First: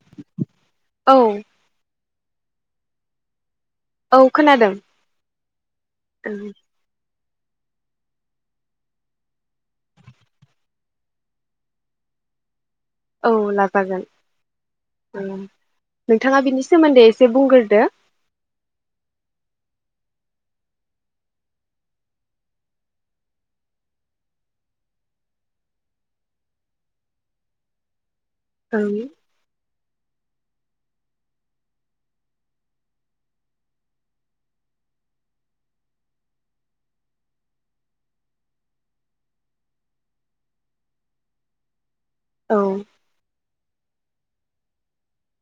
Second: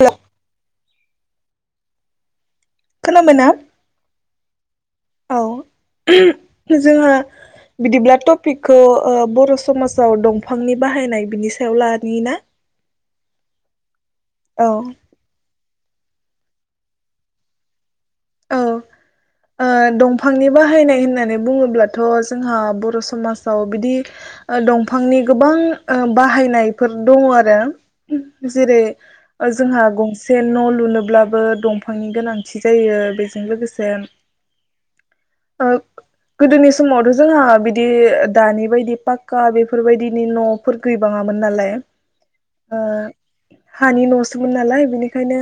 हेल' औ खोनाबायना औ खोनादों औ ओं जोंहा बिदिब्ला टपिकखौ बर समाजाव दंफांनि बाहायनाय बिनि सायाव लानि ना औ लाजागोन औ औ नोंथाङा बिनि सोमोन्दै एसे बुंग्रोदो औ ओ दंफांनि बाहायनाय होननानै बुङोब्लाथ जोंहा बर समाजाव बिदि दंफांनि गोबां ओ बाहायनायफोर दङ आरो जेरै ओं जोंहा गंसे से न' लुनोब्लाबो दंफांनि गोनांथि जायो। बेजों लोगोसे ओ गोदोनि समावथ' जोंहा बिदि दानि बायदि पाक्का बेफोरबायदिनि न'फोर गैबाङामोन नालाय औ ओ हानि न'सोमोन नालाय बिनिखायनो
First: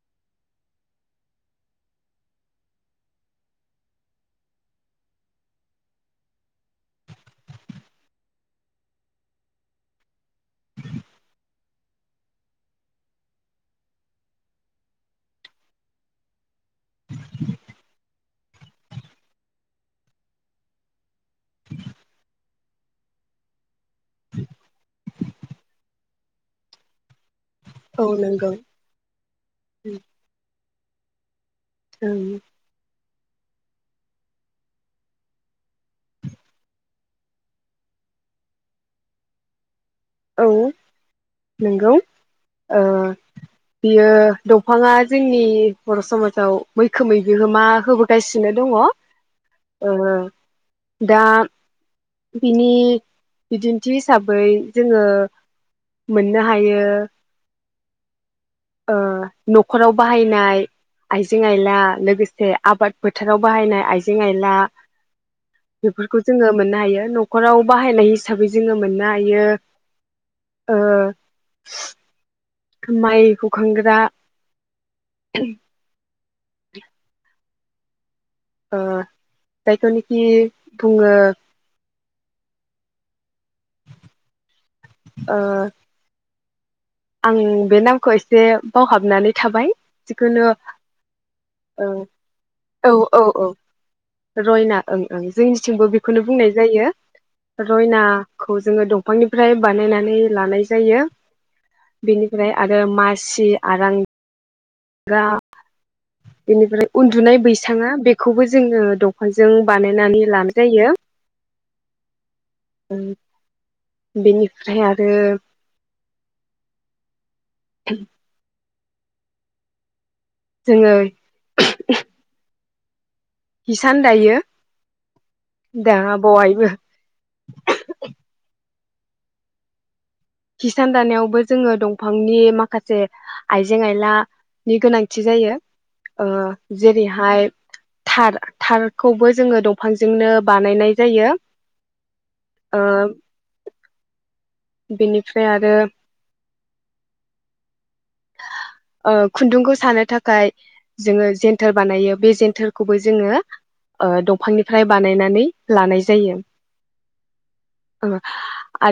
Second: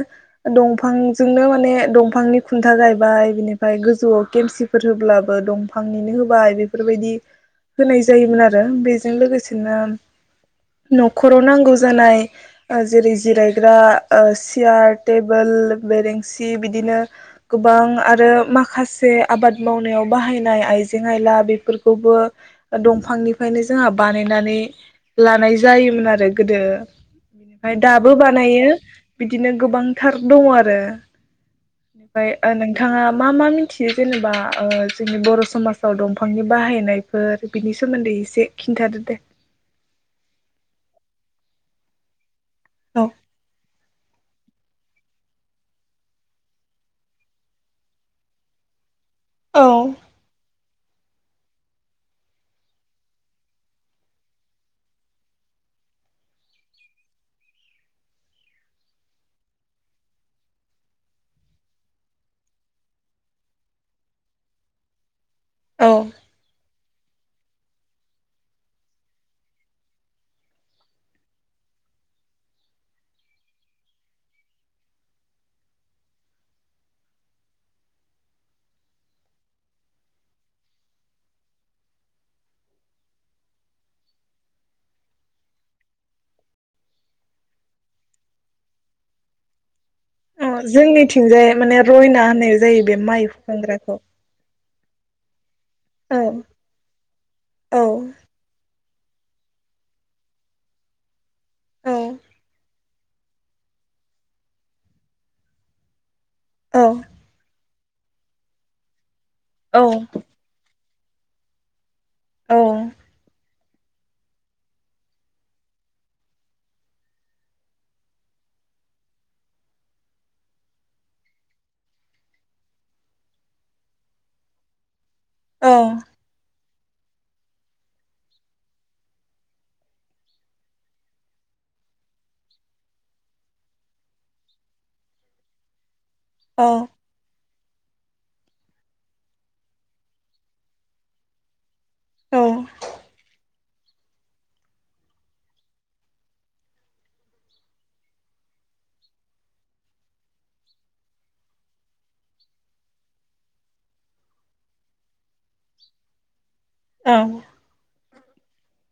दंफांजोंनो माने दंफांनि खुन्था गायबाय बिनिफ्राय गोजौआव खेमसिफोर होब्लाबो दंफांनिनो होबाय बेफोरबायदि होनाय जायोमोन आरो बेजों लोगोसेनो न'खराव नांगौ जानाय ओ जेरै ओ जिरायग्रा सियार टेबोल बेरेंसि बिदिनो गोबां आरो माखासे आबाद मावनायाव बाहायनाय आइजें आइला बेफोरखौबो दंफांनिफ्रायनो जोंहा बानायनानै लानाय जायोमोन आरो आरो गोदो बिनिफ्राय औ दाबो नंगौ बानायो बिदिनो गोबांथार दङ आरो ओं ओमफ्राय नोंथाङा मा मा मिथियो जेनेबा जोंनि बर' समाजाव दंफांनि बाहायनायफोर बिनि सोमोन्दै एसे खिन्थादो दे औ नंगौ ओ औ बियो द दंफाङा जोंनि बर' समाजाव मैखोमै बिहोमा होबोगासिनो दङ औ-औ औ दा बिनि बिदिन्थि हिसाबै जोङो मोननो हायो ओ नख'राव बाहायनाय आइजें आइला लोगोसे आबाद फोथाराव बाहायनाय आइजें आइला। औ बेफोरखौ जोङो मोननो हायो। नख'राव बाहायनाय हिसाबै जोङो मोननो हायो। ओह माइखौ हखांग्रा [unintelligible] ओ जायनोखि बुङो ओह आं बे नामखौ एसे बावहाबनानै थाबाय। जिखुनु अ जोंनिथिंजाय माने ओ रयना होननाय जायो औ बे औ माइ औ हुखांग्राखौ। रयना ओं ओं जोंनि थिंबो औ बेखौनो बुंनाय जायो औ रयनाखौ जोङो दं बैनिफ्राय बानायनानै लानाय जायो। औ बेनिफ्राय आरो मासि आरां गा। औ बेनिफ्राय उन्दुनाय बैसा बैसांआ बेखौबो जोङो दं फांजों औ बानायनानै लानाय जायो। औ [unintelligible] बेनिफ्राय आरो जोङो हिसान दायो। औ दा बयबो [inaudible] हिसान दानायावबो जोङो दंफांनि माखासे आइजें आयलानि गोनांथि जायो। ओ औ जेरैहाय थार थारखौबो जोङो दंफांजोंनो बानायनाय जायो। ओह बेनिफ्राय आरो ओ खुन्दुंखौ सानो थाखाय जोङो जेेनथोर बानायो बे जेेनथोरखौबो जोङो ओ दंफांनिफ्राय बानायनानै लानाय जायो। उम।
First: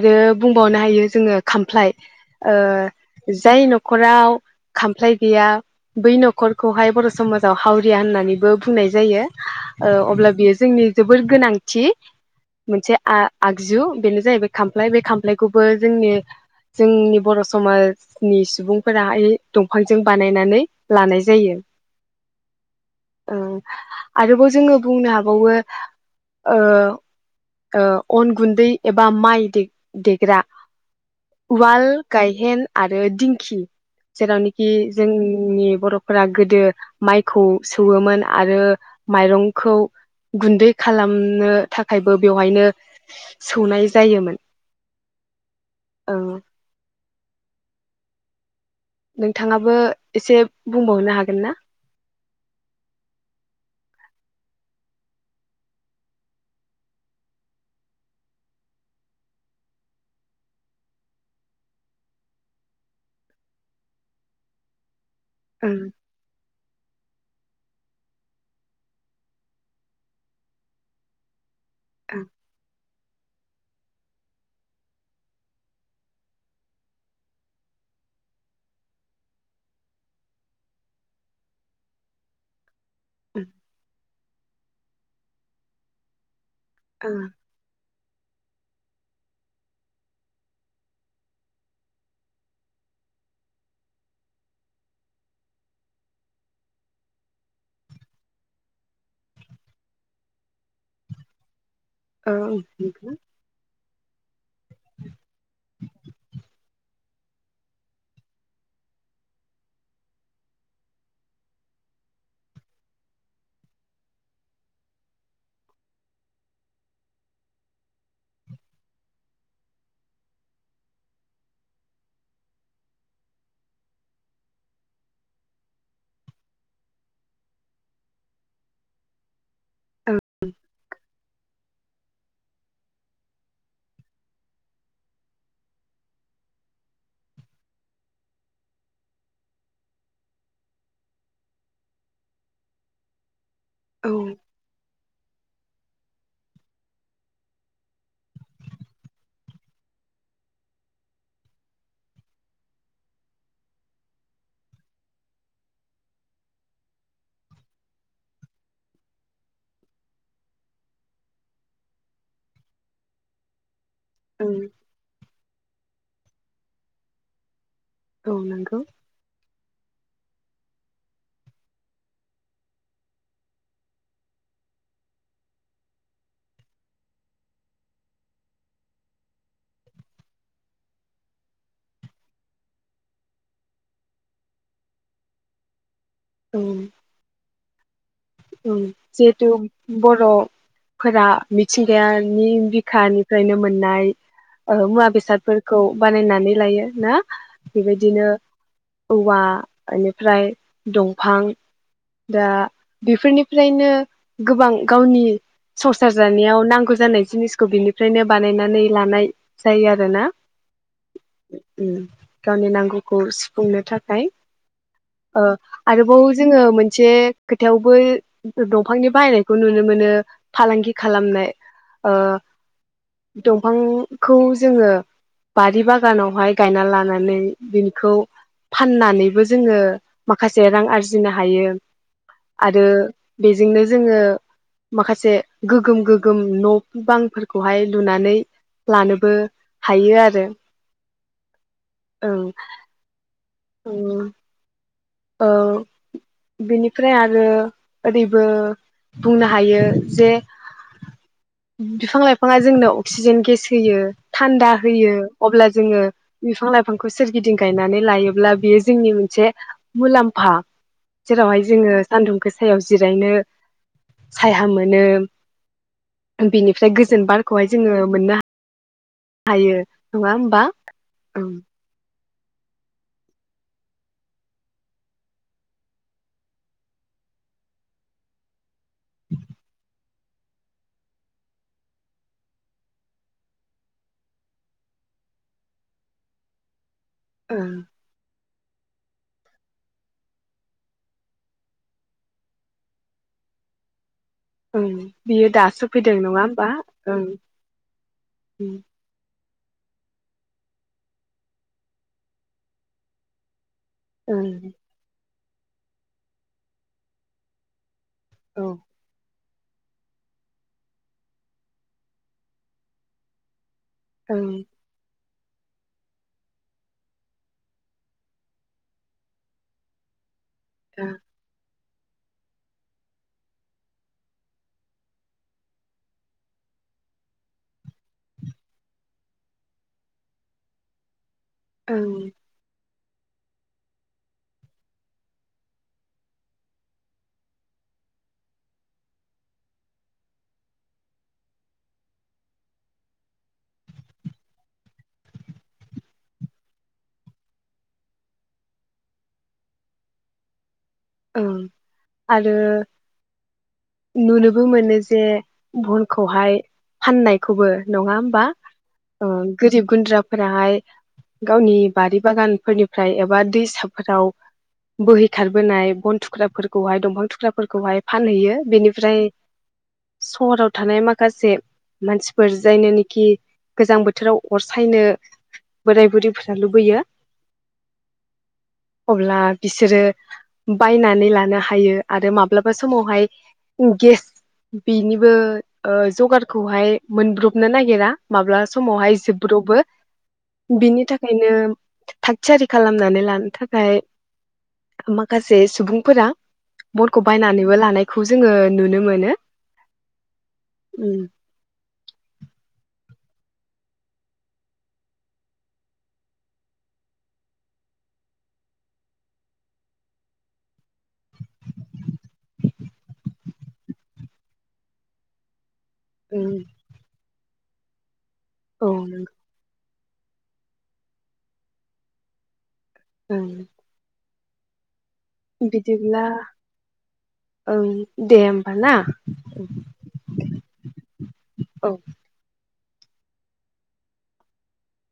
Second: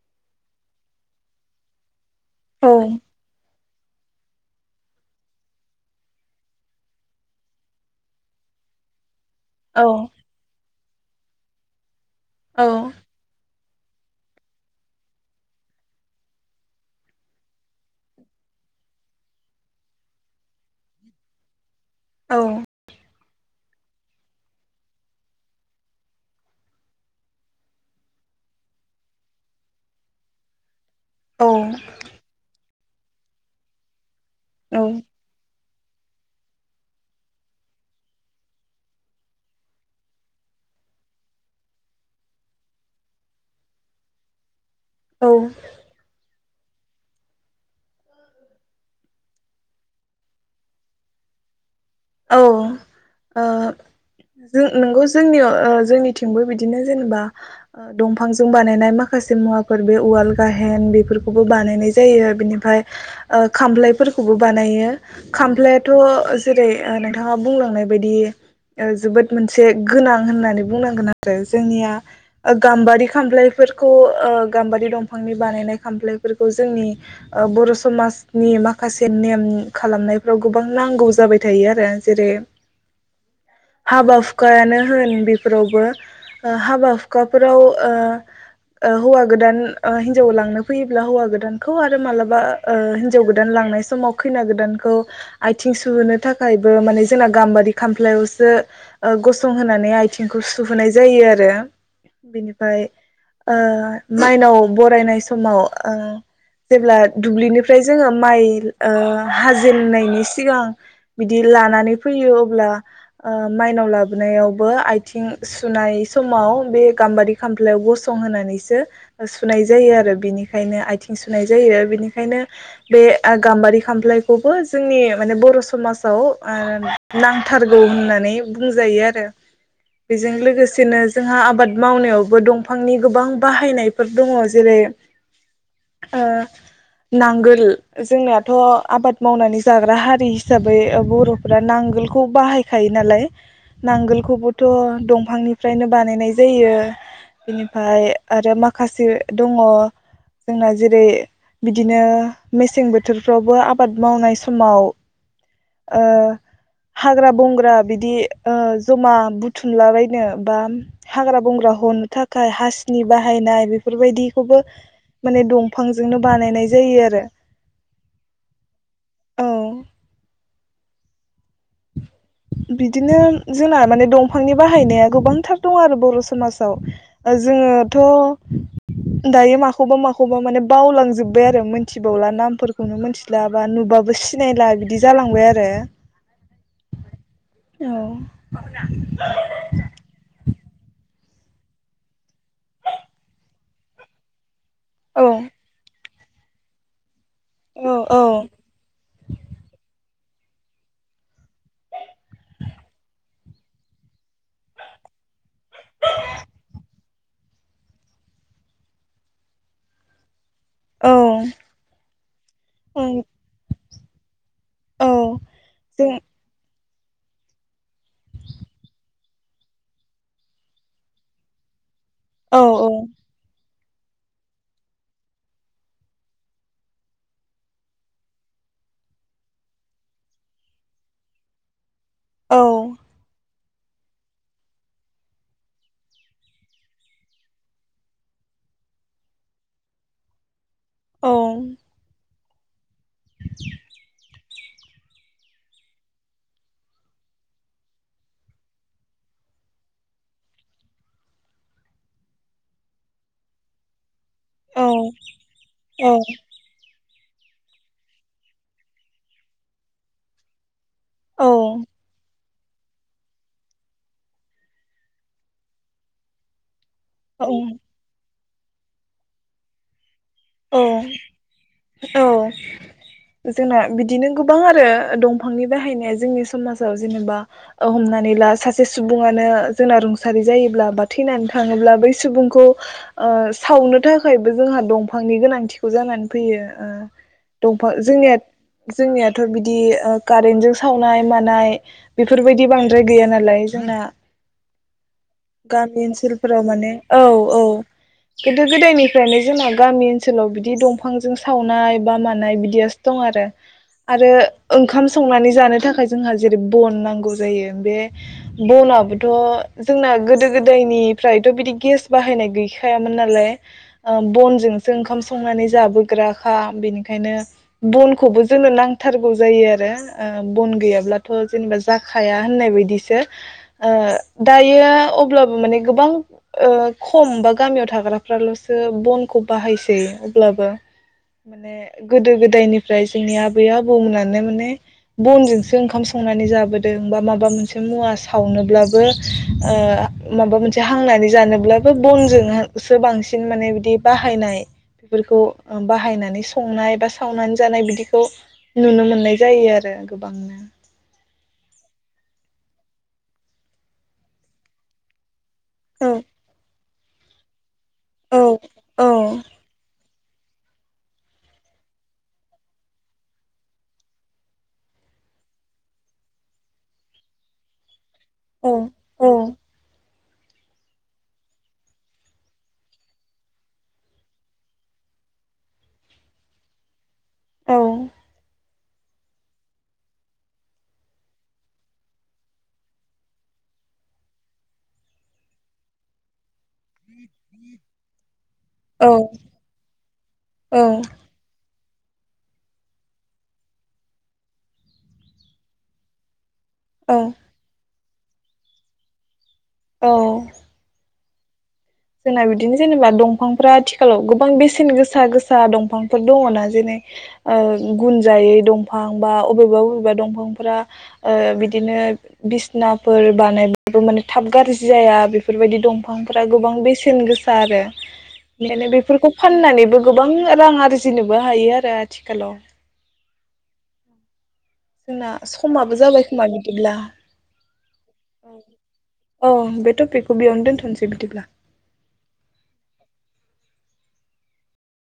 रो बुंबावनो हायो जोङो खामफ्लाय। ओ जाय नख खराव खामफ्लाय गैया बै नखरखौहाय बर' समाजाव हावरिया होननानैबो बुंनाय जायो। ओ अब्ला बियो जोंनि जोबोर गोनांथि। मोनसे आ आग जु बेनो जाहैबाय खामफ्लाय बे खामफ्लायखौबो जोंनि जोंनि बर समाजनि सुबुं। फोरा इ दंफांजों बानायनानै लानाय जायो। औ। ओ आरोबाव जोङो बुंनो हाबावो ओ ओ अन गुन्दै एबा माइ दे देग्रा। वाल गायहेन। आरो दिंखि। जेरावनोखि जोंनि बर। फोरा गोदो माइखौ सौवोमोन आरो माइरंखौ गुन्दै खालामनो थाखायबो बेवहायनो सौनाय जायोमोन। औ। नोंथाङाबो एसे बुंबावनो हागोन ना? औ जों नोंगौ जोंनियाव जोंनिथिंबो बिदिनो जेनेबा दंफांजों बानायनाय माखासे मुवाफोर बे उवाल गाहेन बेफोरखौबो बानायनाय जायो बिनिफ्राय खाम्लायफोरखौबो बानायो। ओं खामफ्लायथ जो। जेरै। नोंथाङा बुंलांनाय बायदि जोबोद मोनसे गोनां होननानै बुंनांगोन आरो। जोंनिया ओं गाम्बारि। खामफ्लायफोरखौ गाम्बारि दंफांनि बानायनाय खामफ्लायफोरखौ जोंनि बर समाजनि माखासे नेम खालामनायफ्राव गोबां नांगौ जाबाय। थायो आरो जेरै। [inaudible] हाबा हुखायानो होन बेफोरावबो। हाबा ओं हुखाफोराव। हौवा गोदान हिनजाव लांनो फैयोब्ला हौवा गोदानखौ आरो मालाबा हिनजाव गोदान लांनाय समाव खैना गोदानखौ आथिं सुहोनो। थाखायबो माने जोंना गाम्बारि खामफ्लायावसो गसंहोनानै आथिंखौ सुहोनाय जायो आरो। ओं बेनिफ्राय ओ। माइनाव बरायनाय समाव जेब्ला दुब्लिनिफ्राय जोङो माइ हाजेननायनि सिगां। बिदि लानानै फैयो अब्ला माइनाव लाबोनायावबो आथिं सुनाय समाव बे गाम्बारि खामफ्लायाव गसंहोनानैसो सुनाय जायो आरो बिनिखायनो आथिं सुनाय जायो बिनिखायनो बे गाम्बारि खामफ्लायखौबो जोंनि माने बर समाज। नांथारगौ होननानै बुंजायो आरो ओं बेजों लोगोसेनो जोंहा आबाद मावनायावबो दंफांनि गोबां बाहायनायफोर दङ जेरै नांगोल जोंनाथ आबाद मावनानै जाग्रा हारि हिसाबै। बै बर'फ्रा नांगोलखौ बाहाय खायो नालाय। औ नांगोलखौबोथ दं। दफांनिफ्रायनो बानायनाय जायो बेनिफ्राय आरो माखासे दङ जोंना जेरै बिदिनो मेसें बोथोरफ्रावबो आबाद मावनाय समाव। हाग्रा बंग्रा बिदि जमा बुथुमलाबायनो बा हाग्रा बंग्रा हनो थाखाय हासिनि बाहायनाय बे। बेफोर बायदिखौबो ओं माने दं बिफांजोंनो बानायनाय जायो आरो। औ नंगौ। औ बिदिनो जोंना माने दंफांनि बाहायनाया गोबांथार दं आरो बर समाजाव जोङोथ दायो माखौबा माखौबा माने बावलांजोब्बाय आरो मोनथिबावला नामफोरखौनो मोनथिला बा नुबाबो सिनायला बिदि जालांबाय आरो। ओ। औ। जिहेथु बर'फोरा। मिथिंगानि बिखानिफ्रायनो मोननाय। औ मुवा औ बेसादफोरखौ। बानायनानै लायो ना। औ औ बेबायदिनो औवा इनिफ ओमफ्राय दंफां दा बेफोर निफ्रायनो गोबां गावनि संसार जानायाव नांगौ जानाय जिनिसखौ बिनिफ्रायनो बानायनानै लानाय जायो आरोना। औ उम गावनि औ नांगौखौ सुफुंनो थाख फाय औ ओ जों आरोबाव जोङो मोन जे थेवबो दंफांनि बाहायनायखौ नुनो मोनो फालांगि खालामनाय। ओ औ औ दम बिफांखौ जोङो बारि बागानावहाय गायना लानानै बिनिखौ फाननानैबो जोङो माखासे रां आरजिनो हायो। आरो औ बेजोंनो जोङो माखासे गोगोम गोगोम न बांफोरखौहाय लुनानै लानोबो हायो आरो औ औ अ ओ बेनिफ्राय आरो ओरैबो बुंनो हायो जे बिफां लाइफाङा जोंनो अक्सिजेन गेस होयो। थान्दा औ होयो अब्ला जोङो औ बिफां लाइफां खौ सोरगिदिं गायनानै लायोब्ला बेयो जोंनि मोनसे मुलामफा औ जेरावहाय जोङो सान्दुंगोस सायाव जिरायनो साया मोनो बिनिफ ओमफ्राय गोजोन औ बारखौहाय जोङो मोननो हा हायो। होमबा औ ओं औ जोंना बिदिनो गोबां आरो दंफांनि बाहायनाया जोंनि समाजाव जेनेबा ओ हमनानै ला सासे सुबुङानो जोंना रुंसारि जायोब्ला बा थैनानै थाङोब्ला बै सुबुंखौ ओ सावनो थाखायबो जोंहा दं बिफांनि गोनांथिखौ जानानै फैयो ओ ओं दंफां जोंनियात जोंनियाथ बिदि कारेन्टजों सावनाय मानाय बेफोरबायदि बांद्राय गैया नालाय जोंना। ओं बियो दासो गामि फैदों नङा ओनसोलफोराव होमबा माने औ ओं औ खिन्थु गोदोनिफ्रायनो जोंना गामि ओनसोलाव बिदि दंफांजों सावनाय बा मानाय बिदियासो दं आरो। आरो ओं ओंखाम संनानैज जानो थाखाय जोंहा जेरै बन नांगौ जायो बे औ बनाबोथ' जोंना गोदो गोदायनिफ्रायथ बिदि गेस बाहायनाय गैखायामोन नालाय। ओं बनजोंसो ओंखाम सं संनानै जाबोग्राखा बिनिखायनो बनखौबो जोंनो नांथारगौ जायो आरो ओ बन दा गैयाब्लाथ' जेनेबा जाखाया होननाय बादिसो ओ दायो अब्लाबो माने गोबां ओ खम बा गामियाव थाग्राफ्राल'सो बनखौ बाहायसै अब्लाबो माने ओं गोदो गोदायनि ओमफ्राय जोंनि आबै आबौमोनानो माने बनजोंसो ओंखाम संनानै जाबोदों बा माबा मोनसे मुवा सावनोब्लाबो ओ माबा मोनसे हांनानै जानोब्लाबो बनजोंसो बांसिन माने बिदि बाहायनाय बेफोरखौ बाहायनानै संनाय बा सावनानै जानाय बिदिखौ नुनो मोननाय जायो आरो गोबांनो। आरो नुनोबो मोनो जे औ बनखौहाय फाननायखौबो नङा होमबा औ ओ औ गोरिब गुन्द्रा फोराहाय गावनि बारि बागानफोरनिफ्राय एबा दैसाफोराव बोहैखारबोनाय बन थुख्राफोरखौहाय दंफां थुख्राफोरखौहाय फानहैयो औ बेनिफ्राय सहराव थानाय माखासे मानसिफोर जायनोनेखि गोजां बोथोराव अर सायनो बोराय बुरैफोरा लुबैयो औ। अब्ला बिसोरो बायनानै लानो हायो आरो माब्लाबा समावहाय गेस बेनिबो ओ जगार खौहाय मोनब्र'बनो नागिरा माब्ला समावहाय जोबब्र'बो औ बिनि थाखायनो थाग थियारि खालामनानै लानो थाखाय मा माखासे सुबुंफोरा औ बनखौ बायनानैबो लानाय खौ जोङो नुनो मोनो औ। उम। जोंना बिदिनो जेनेबा दंफांफ्रा आथिखालाव गोबां बेसेन गोसा गोसा दंफांफोर दङना जेरै ओ गुनजायै दंफां बा अबेबा अबेबा दंफांफ्रा ओ बिदिनो बिसनाफोर बानायबाबो माने थाब गाज्रि जाया बेफोरबायदि दंफां फांफोरा उम गोबां बेसेन गोसा आरो औ [unintelligible] बेफोरखौ फाननानैबो गोबां रां आरजिनोबो हायो आरो आथिखालाव। ओम। जोंना समाबो जाबाय खोमा बिदिब्ला ओं दे औ होमबा ना औ बे टपिकखौ बेयावनो दोन्थ'सै बिदिब्ला। औ